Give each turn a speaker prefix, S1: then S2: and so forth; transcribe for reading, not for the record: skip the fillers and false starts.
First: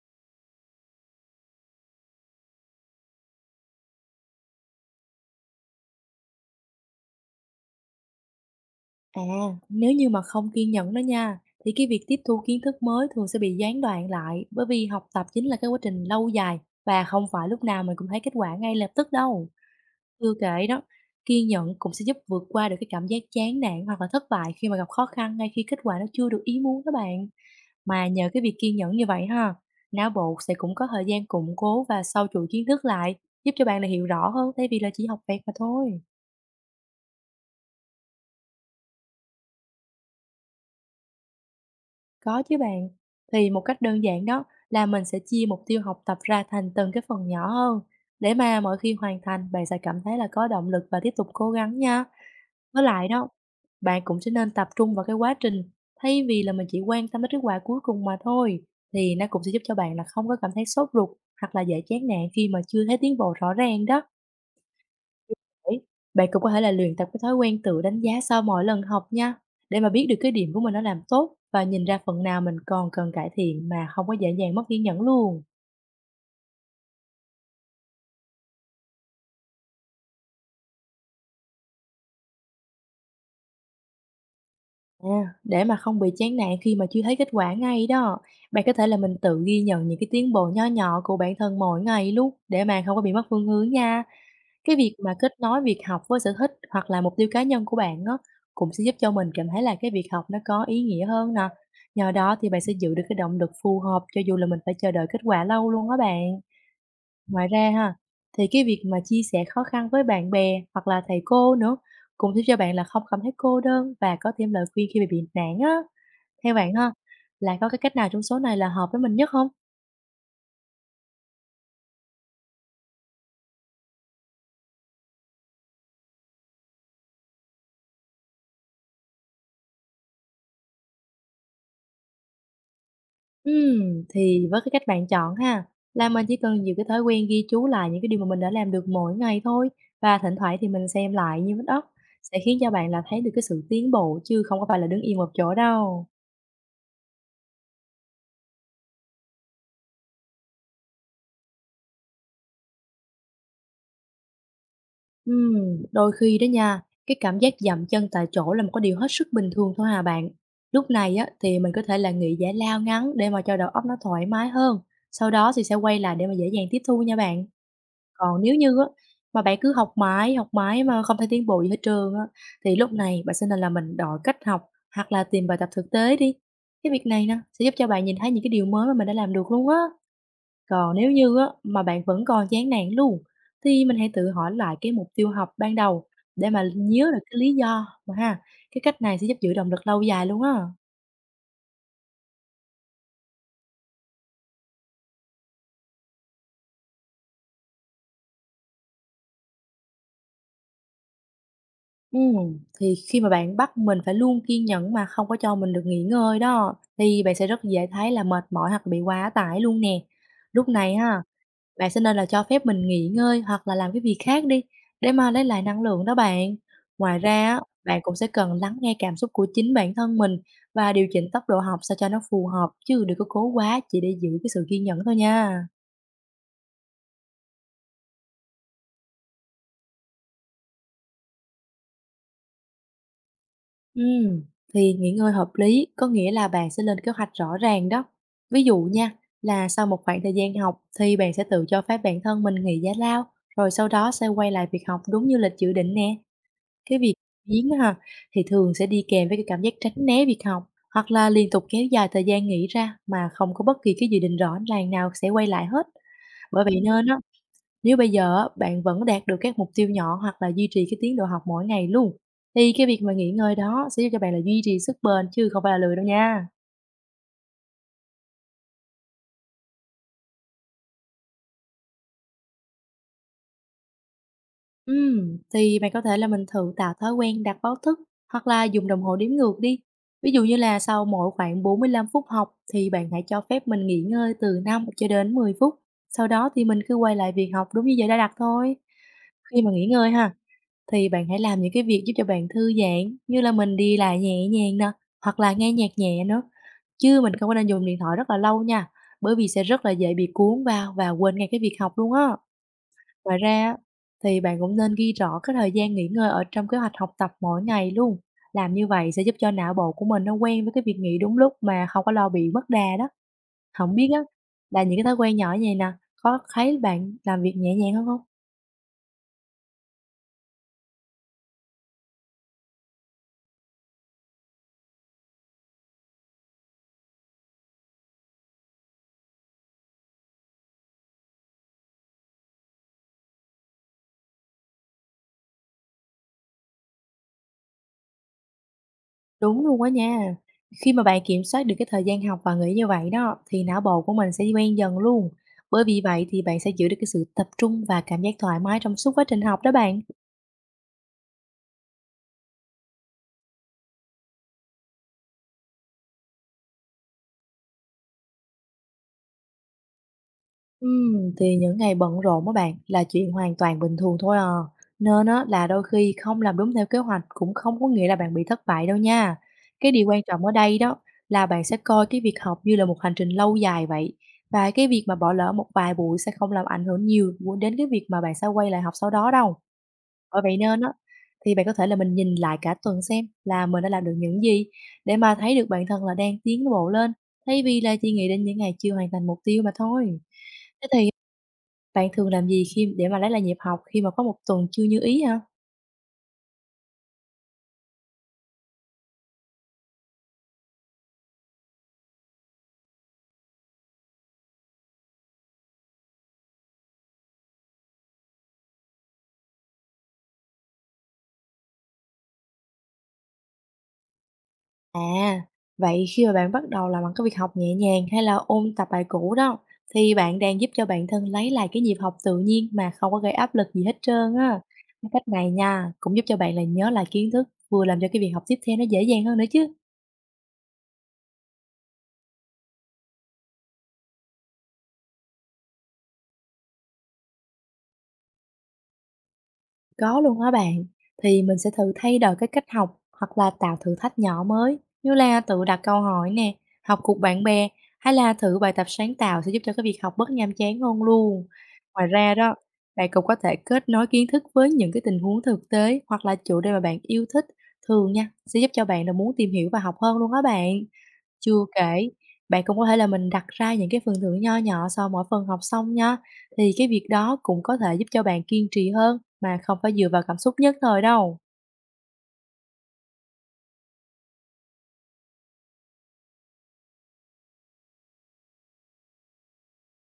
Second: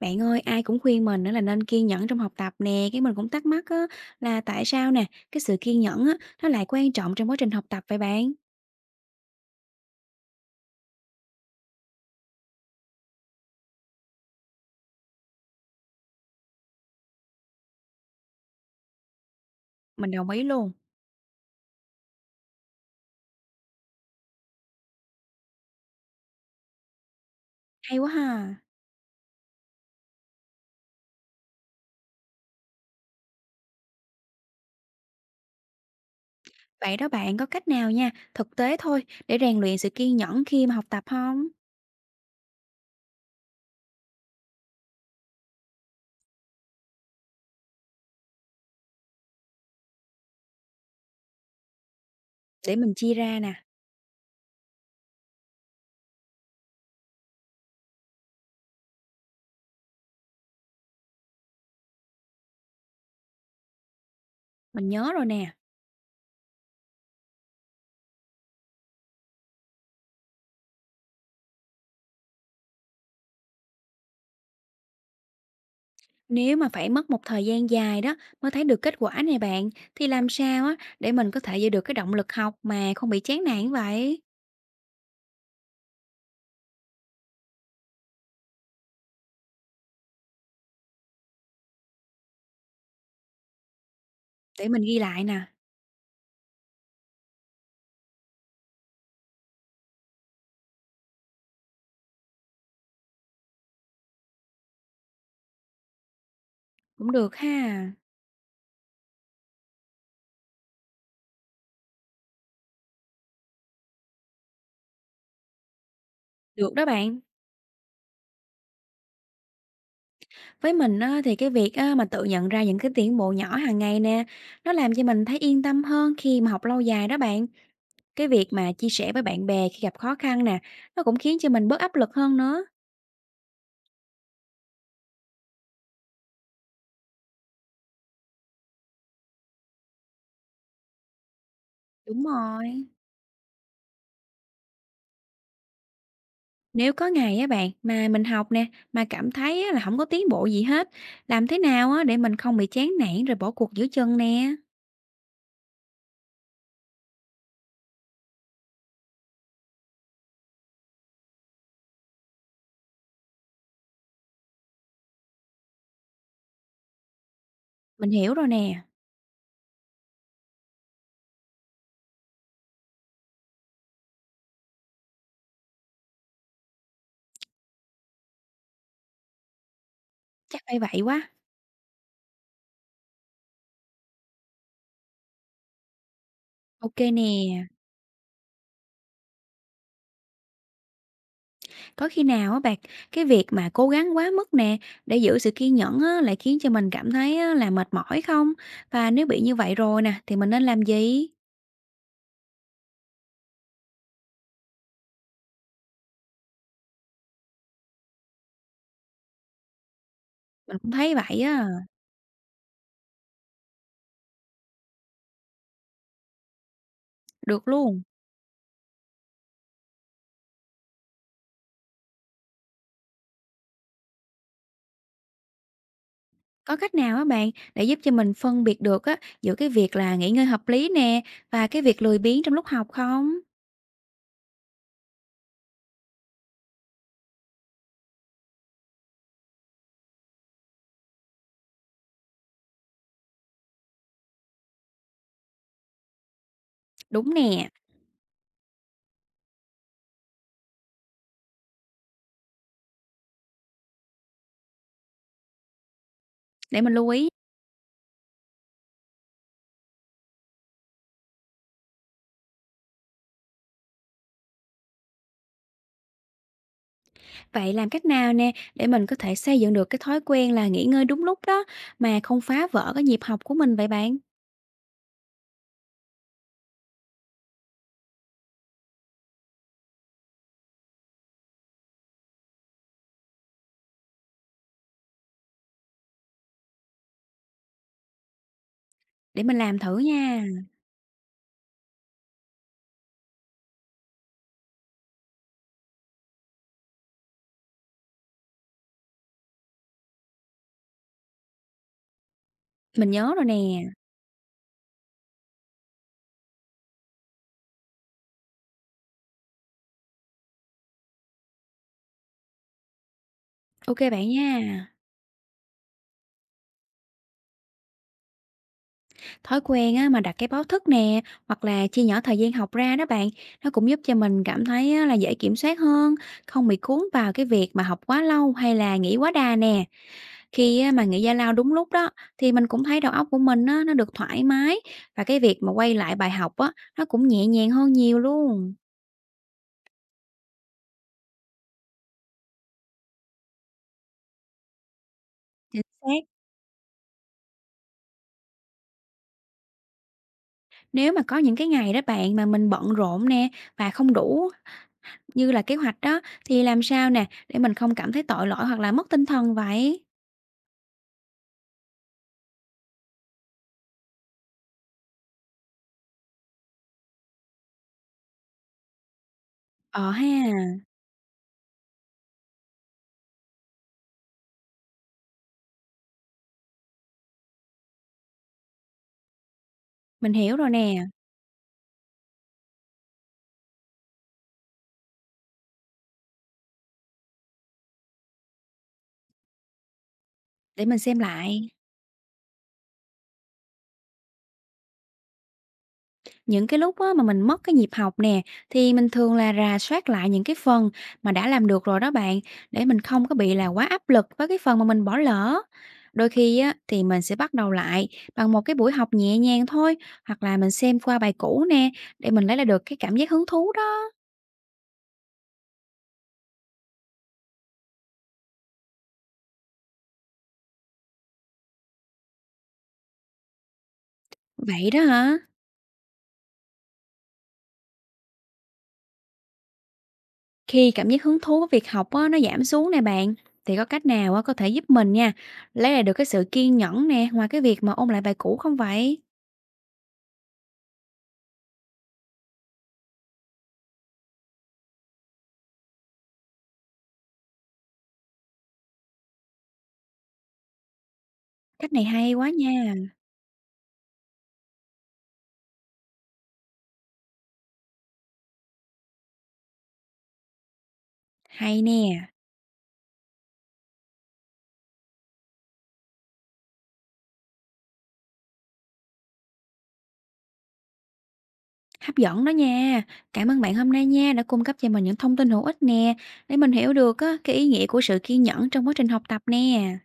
S1: Bạn ơi, ai cũng khuyên mình á là nên kiên nhẫn trong học tập nè, cái mình cũng thắc mắc á là tại sao nè, cái sự kiên nhẫn á nó lại quan trọng trong quá trình học tập vậy bạn?
S2: À, nếu như mà không kiên nhẫn đó nha, thì cái việc tiếp thu kiến thức mới thường sẽ bị gián đoạn lại bởi vì học tập chính là cái quá trình lâu dài và không phải lúc nào mình cũng thấy kết quả ngay lập tức đâu.
S1: Mình đồng
S2: Chưa
S1: ý
S2: kể
S1: luôn.
S2: đó, kiên nhẫn cũng sẽ giúp vượt qua được cái cảm giác chán nản hoặc là thất bại khi mà gặp khó khăn ngay khi kết quả nó chưa được ý muốn đó bạn.
S1: Hay
S2: Mà
S1: quá
S2: nhờ cái việc
S1: ha.
S2: kiên nhẫn như vậy ha, não bộ sẽ cũng có thời gian củng cố và sâu chuỗi kiến thức lại, giúp cho bạn là hiểu rõ hơn thay vì là chỉ học vẹt mà thôi.
S1: Vậy đó bạn có cách nào nha, thực tế thôi để rèn luyện sự kiên nhẫn khi mà học tập không?
S2: Có chứ bạn. Thì một cách đơn giản đó là mình sẽ chia mục tiêu học tập ra thành từng cái phần nhỏ hơn để mà mỗi khi hoàn thành bạn sẽ cảm thấy là có động lực và tiếp tục cố gắng nha.
S1: Để
S2: Với
S1: mình
S2: lại
S1: chia
S2: đó,
S1: ra nè,
S2: bạn cũng sẽ nên tập trung vào cái quá trình thay vì là mình chỉ quan tâm đến kết quả cuối cùng mà thôi. Thì nó cũng sẽ giúp cho bạn là không có cảm thấy sốt ruột hoặc là dễ chán nản khi mà chưa thấy tiến bộ rõ ràng đó.
S1: mình nhớ rồi nè.
S2: Đấy, bạn cũng có thể là luyện tập cái thói quen tự đánh giá sau mỗi lần học nha, để mà biết được cái điểm của mình nó làm tốt và nhìn ra phần nào mình còn cần cải thiện mà không có dễ dàng mất kiên nhẫn luôn.
S1: Nếu mà phải mất một thời gian dài đó mới thấy được kết quả này bạn thì làm sao á để mình có thể giữ được cái động lực học mà không bị chán nản vậy?
S2: À, để mà không bị chán nản khi mà chưa thấy kết quả ngay đó, bạn có thể là mình tự ghi nhận những cái tiến bộ nho nhỏ của bản thân mỗi ngày luôn để mà không có bị mất phương hướng nha.
S1: Để
S2: Cái
S1: mình
S2: việc
S1: ghi
S2: mà
S1: lại
S2: kết
S1: nè,
S2: nối việc học với sở thích hoặc là mục tiêu cá nhân của bạn á, cũng sẽ giúp cho mình cảm thấy là cái việc học nó có ý nghĩa hơn nè. Nhờ đó thì bạn sẽ giữ được cái động lực phù hợp cho dù là mình phải chờ đợi kết quả lâu luôn á bạn.
S1: cũng được
S2: Ngoài ra
S1: ha.
S2: ha, thì cái việc mà chia sẻ khó khăn với bạn bè hoặc là thầy cô nữa cũng giúp cho bạn là không cảm thấy cô đơn và có thêm lời khuyên khi bị nản á. Theo bạn
S1: Được đó
S2: ha,
S1: bạn.
S2: là có cái cách nào trong số này là hợp với mình nhất không?
S1: Với mình á, thì cái việc á, mà tự nhận ra những cái tiến bộ nhỏ hàng ngày nè, nó làm cho mình thấy yên tâm hơn khi mà học lâu dài đó bạn. Cái việc mà chia sẻ với bạn bè khi gặp khó khăn nè, nó cũng khiến cho mình bớt áp lực hơn nữa.
S2: Thì với cái cách bạn chọn ha, là mình chỉ cần giữ cái thói quen ghi chú lại những cái điều mà mình đã làm được mỗi ngày thôi và thỉnh thoảng thì mình xem lại như vết đất
S1: Đúng
S2: sẽ khiến cho
S1: rồi.
S2: bạn là thấy được cái sự tiến bộ chứ không có phải là đứng yên một chỗ đâu.
S1: Nếu có ngày á bạn mà mình học nè, mà cảm thấy á, là không có tiến bộ gì hết, làm thế nào á để mình không bị chán nản rồi bỏ cuộc giữa chừng nè.
S2: Đôi khi đó nha, cái cảm giác dậm chân tại chỗ là một cái điều hết sức bình thường thôi hà bạn. Lúc này á thì mình có thể là nghỉ giải lao ngắn để mà cho đầu óc nó thoải mái hơn, sau đó thì sẽ quay lại để mà dễ dàng tiếp thu nha bạn.
S1: Mình hiểu
S2: Còn
S1: rồi
S2: nếu như
S1: nè,
S2: á mà bạn cứ học mãi mà không thể tiến bộ gì hết trơn á, thì lúc này bạn sẽ nên là mình đổi cách học hoặc là tìm bài tập thực tế đi. Cái việc này nè sẽ giúp cho bạn nhìn thấy những cái điều mới mà mình đã làm được luôn á.
S1: chắc phải
S2: Còn
S1: vậy
S2: nếu
S1: quá.
S2: như á mà bạn vẫn còn chán nản luôn, thì mình hãy tự hỏi lại cái mục tiêu học ban đầu để mà
S1: Ok
S2: nhớ được cái lý
S1: nè.
S2: do mà ha. Cái cách này sẽ giúp giữ động lực lâu dài luôn á.
S1: Có khi nào á bạn, cái việc mà cố gắng quá mức nè để giữ sự kiên nhẫn á, lại khiến cho mình cảm thấy á, là mệt mỏi không? Và nếu bị như vậy rồi nè thì mình nên làm gì?
S2: Thì khi mà bạn bắt mình phải luôn kiên nhẫn mà không có cho mình được nghỉ ngơi đó, thì bạn sẽ rất dễ thấy là mệt mỏi hoặc bị quá tải luôn nè. Lúc
S1: Mình cũng
S2: này
S1: thấy
S2: ha,
S1: vậy á,
S2: bạn sẽ nên là cho phép mình nghỉ ngơi hoặc là làm cái việc khác đi để mà lấy lại năng lượng đó bạn. Ngoài ra á,
S1: được
S2: bạn
S1: luôn.
S2: cũng sẽ cần lắng nghe cảm xúc của chính bản thân mình và điều chỉnh tốc độ học sao cho nó phù hợp, chứ đừng có cố quá chỉ để giữ cái sự kiên nhẫn thôi nha.
S1: Có cách nào á bạn để giúp cho mình phân biệt được á giữa cái việc là nghỉ ngơi hợp lý nè và cái việc lười biếng trong lúc học không?
S2: Ừm, thì nghỉ ngơi hợp lý có nghĩa là bạn sẽ lên kế hoạch rõ ràng đó. Ví dụ nha, là sau một khoảng thời gian học thì bạn sẽ tự cho phép bản thân mình nghỉ giải lao, rồi sau đó sẽ quay lại việc học đúng như lịch dự định nè. Cái việc
S1: Đúng nè,
S2: biếng á ha, thì thường sẽ đi kèm với cái cảm giác tránh né việc học, hoặc là liên tục kéo dài thời gian nghỉ ra mà không có bất kỳ cái dự định rõ ràng nào sẽ quay lại hết. Bởi vậy
S1: để mình
S2: nên
S1: lưu
S2: á,
S1: ý.
S2: nếu bây giờ á, bạn vẫn đạt được các mục tiêu nhỏ hoặc là duy trì cái tiến độ học mỗi ngày luôn, thì cái việc mà nghỉ ngơi đó sẽ giúp cho bạn là duy trì sức bền chứ không phải là lười đâu nha.
S1: Vậy làm cách nào nè để mình có thể xây dựng được cái thói quen là nghỉ ngơi đúng lúc đó mà không phá vỡ cái nhịp học của mình vậy bạn?
S2: Thì bạn có thể là mình thử tạo thói quen đặt báo thức hoặc là dùng đồng hồ đếm ngược đi. Ví dụ như là sau mỗi khoảng 45 phút học thì bạn hãy cho phép mình nghỉ ngơi từ 5 cho đến 10 phút. Sau đó thì mình cứ quay lại việc học đúng như giờ đã đặt thôi.
S1: Để mình
S2: Khi mà
S1: làm
S2: nghỉ
S1: thử
S2: ngơi ha,
S1: nha.
S2: thì bạn hãy làm những cái việc giúp cho bạn thư giãn như là mình đi lại nhẹ nhàng nè, hoặc là nghe nhạc nhẹ nữa. Chứ mình không có nên dùng điện thoại rất là lâu nha, bởi vì sẽ rất là dễ bị cuốn vào và quên ngay cái việc học luôn á.
S1: Mình nhớ
S2: Ngoài
S1: rồi nè.
S2: ra á, thì bạn cũng nên ghi rõ cái thời gian nghỉ ngơi ở trong kế hoạch học tập mỗi ngày luôn. Làm như vậy sẽ giúp cho não bộ của mình nó quen với cái việc nghỉ đúng lúc mà không có lo bị mất đà đó. Không
S1: OK
S2: biết á,
S1: bạn
S2: là
S1: nha.
S2: những cái thói quen nhỏ như vậy nè, có thấy bạn làm việc nhẹ nhàng hơn không?
S1: Thói quen á mà đặt cái báo thức nè, hoặc là chia nhỏ thời gian học ra đó bạn, nó cũng giúp cho mình cảm thấy á là dễ kiểm soát hơn, không bị cuốn vào cái việc mà học quá lâu hay là nghỉ quá đà nè. Khi á mà nghỉ giải lao đúng lúc đó, thì mình cũng thấy đầu óc của mình á nó được thoải mái và cái việc mà quay lại bài học á, nó cũng nhẹ nhàng hơn nhiều luôn.
S2: Đúng luôn á nha. Khi mà bạn kiểm soát được cái thời gian học và nghỉ như vậy đó, thì não bộ của mình sẽ quen dần luôn.
S1: Chính
S2: Bởi vì
S1: xác.
S2: vậy thì bạn sẽ giữ được cái sự tập trung và cảm giác thoải mái trong suốt quá trình học đó bạn.
S1: Nếu mà có những cái ngày đó bạn mà mình bận rộn nè và không đủ như là kế hoạch đó, thì làm sao nè để mình không cảm thấy tội lỗi hoặc là mất tinh thần vậy?
S2: Thì những ngày bận rộn á bạn là chuyện hoàn toàn bình thường thôi à. Nên á, là đôi khi không làm đúng theo kế hoạch cũng không có nghĩa là bạn bị thất bại đâu nha. Cái điều
S1: Ờ
S2: quan
S1: ha,
S2: trọng ở đây đó là bạn sẽ coi cái việc học như là một hành trình lâu dài vậy. Và cái việc mà bỏ lỡ một vài buổi sẽ không làm ảnh hưởng nhiều đến cái việc mà bạn sẽ quay lại học sau đó đâu.
S1: mình
S2: Bởi vậy
S1: hiểu rồi
S2: nên á,
S1: nè,
S2: thì bạn có thể là mình nhìn lại cả tuần xem là mình đã làm được những gì để mà thấy được bản thân là đang tiến bộ lên, thay vì là chỉ nghĩ đến những ngày chưa hoàn thành mục tiêu mà thôi.
S1: để
S2: Thế
S1: mình
S2: thì
S1: xem lại.
S2: bạn thường làm gì khi để mà lấy lại nhịp học khi mà có một tuần chưa như ý hả?
S1: Những cái lúc á, mà mình mất cái nhịp học nè, thì mình thường là rà soát lại những cái phần mà đã làm được rồi đó bạn, để mình không có bị là quá áp lực với cái phần mà mình bỏ lỡ. Đôi khi á, thì mình sẽ bắt đầu lại bằng một cái buổi học nhẹ nhàng thôi, hoặc là mình xem qua bài cũ nè, để mình lấy lại được cái cảm giác hứng thú đó.
S2: À, vậy khi mà bạn bắt đầu làm bằng cái việc học nhẹ nhàng hay là ôn tập bài cũ đó, thì bạn đang giúp cho bản thân lấy lại cái nhịp học tự nhiên mà không có gây áp lực gì hết trơn á.
S1: Vậy đó
S2: Cái cách
S1: hả?
S2: này nha, cũng giúp cho bạn là nhớ lại kiến thức, vừa làm cho cái việc học tiếp theo nó dễ dàng hơn nữa chứ.
S1: Khi cảm giác hứng thú với việc học á, nó giảm xuống nè bạn, thì có cách nào á, có thể giúp mình nha, lấy lại được cái sự kiên nhẫn nè, ngoài cái việc mà ôn lại bài cũ không vậy?
S2: Có luôn á bạn, thì mình sẽ thử thay đổi cái cách học hoặc là tạo thử thách nhỏ mới như là tự đặt câu hỏi nè, học cùng bạn bè hay là thử bài tập sáng tạo sẽ giúp cho cái việc học bớt nhàm chán hơn luôn.
S1: Cách này
S2: Ngoài
S1: hay
S2: ra
S1: quá
S2: đó,
S1: nha,
S2: bạn cũng có thể kết nối kiến thức với những cái tình huống thực tế hoặc là chủ đề mà bạn yêu thích thường nha, sẽ giúp cho bạn là muốn tìm hiểu và học hơn luôn á bạn. Chưa
S1: hay
S2: kể,
S1: nè,
S2: bạn cũng có thể là mình đặt ra những cái phần thưởng nho nhỏ sau mỗi phần học xong nha, thì cái việc đó cũng có thể giúp cho bạn kiên trì hơn mà không phải dựa vào cảm xúc nhất thời đâu.
S1: hấp dẫn đó nha. Cảm ơn bạn hôm nay nha, đã cung cấp cho mình những thông tin hữu ích nè, để mình hiểu được á, cái ý nghĩa của sự kiên nhẫn trong quá trình học tập nè.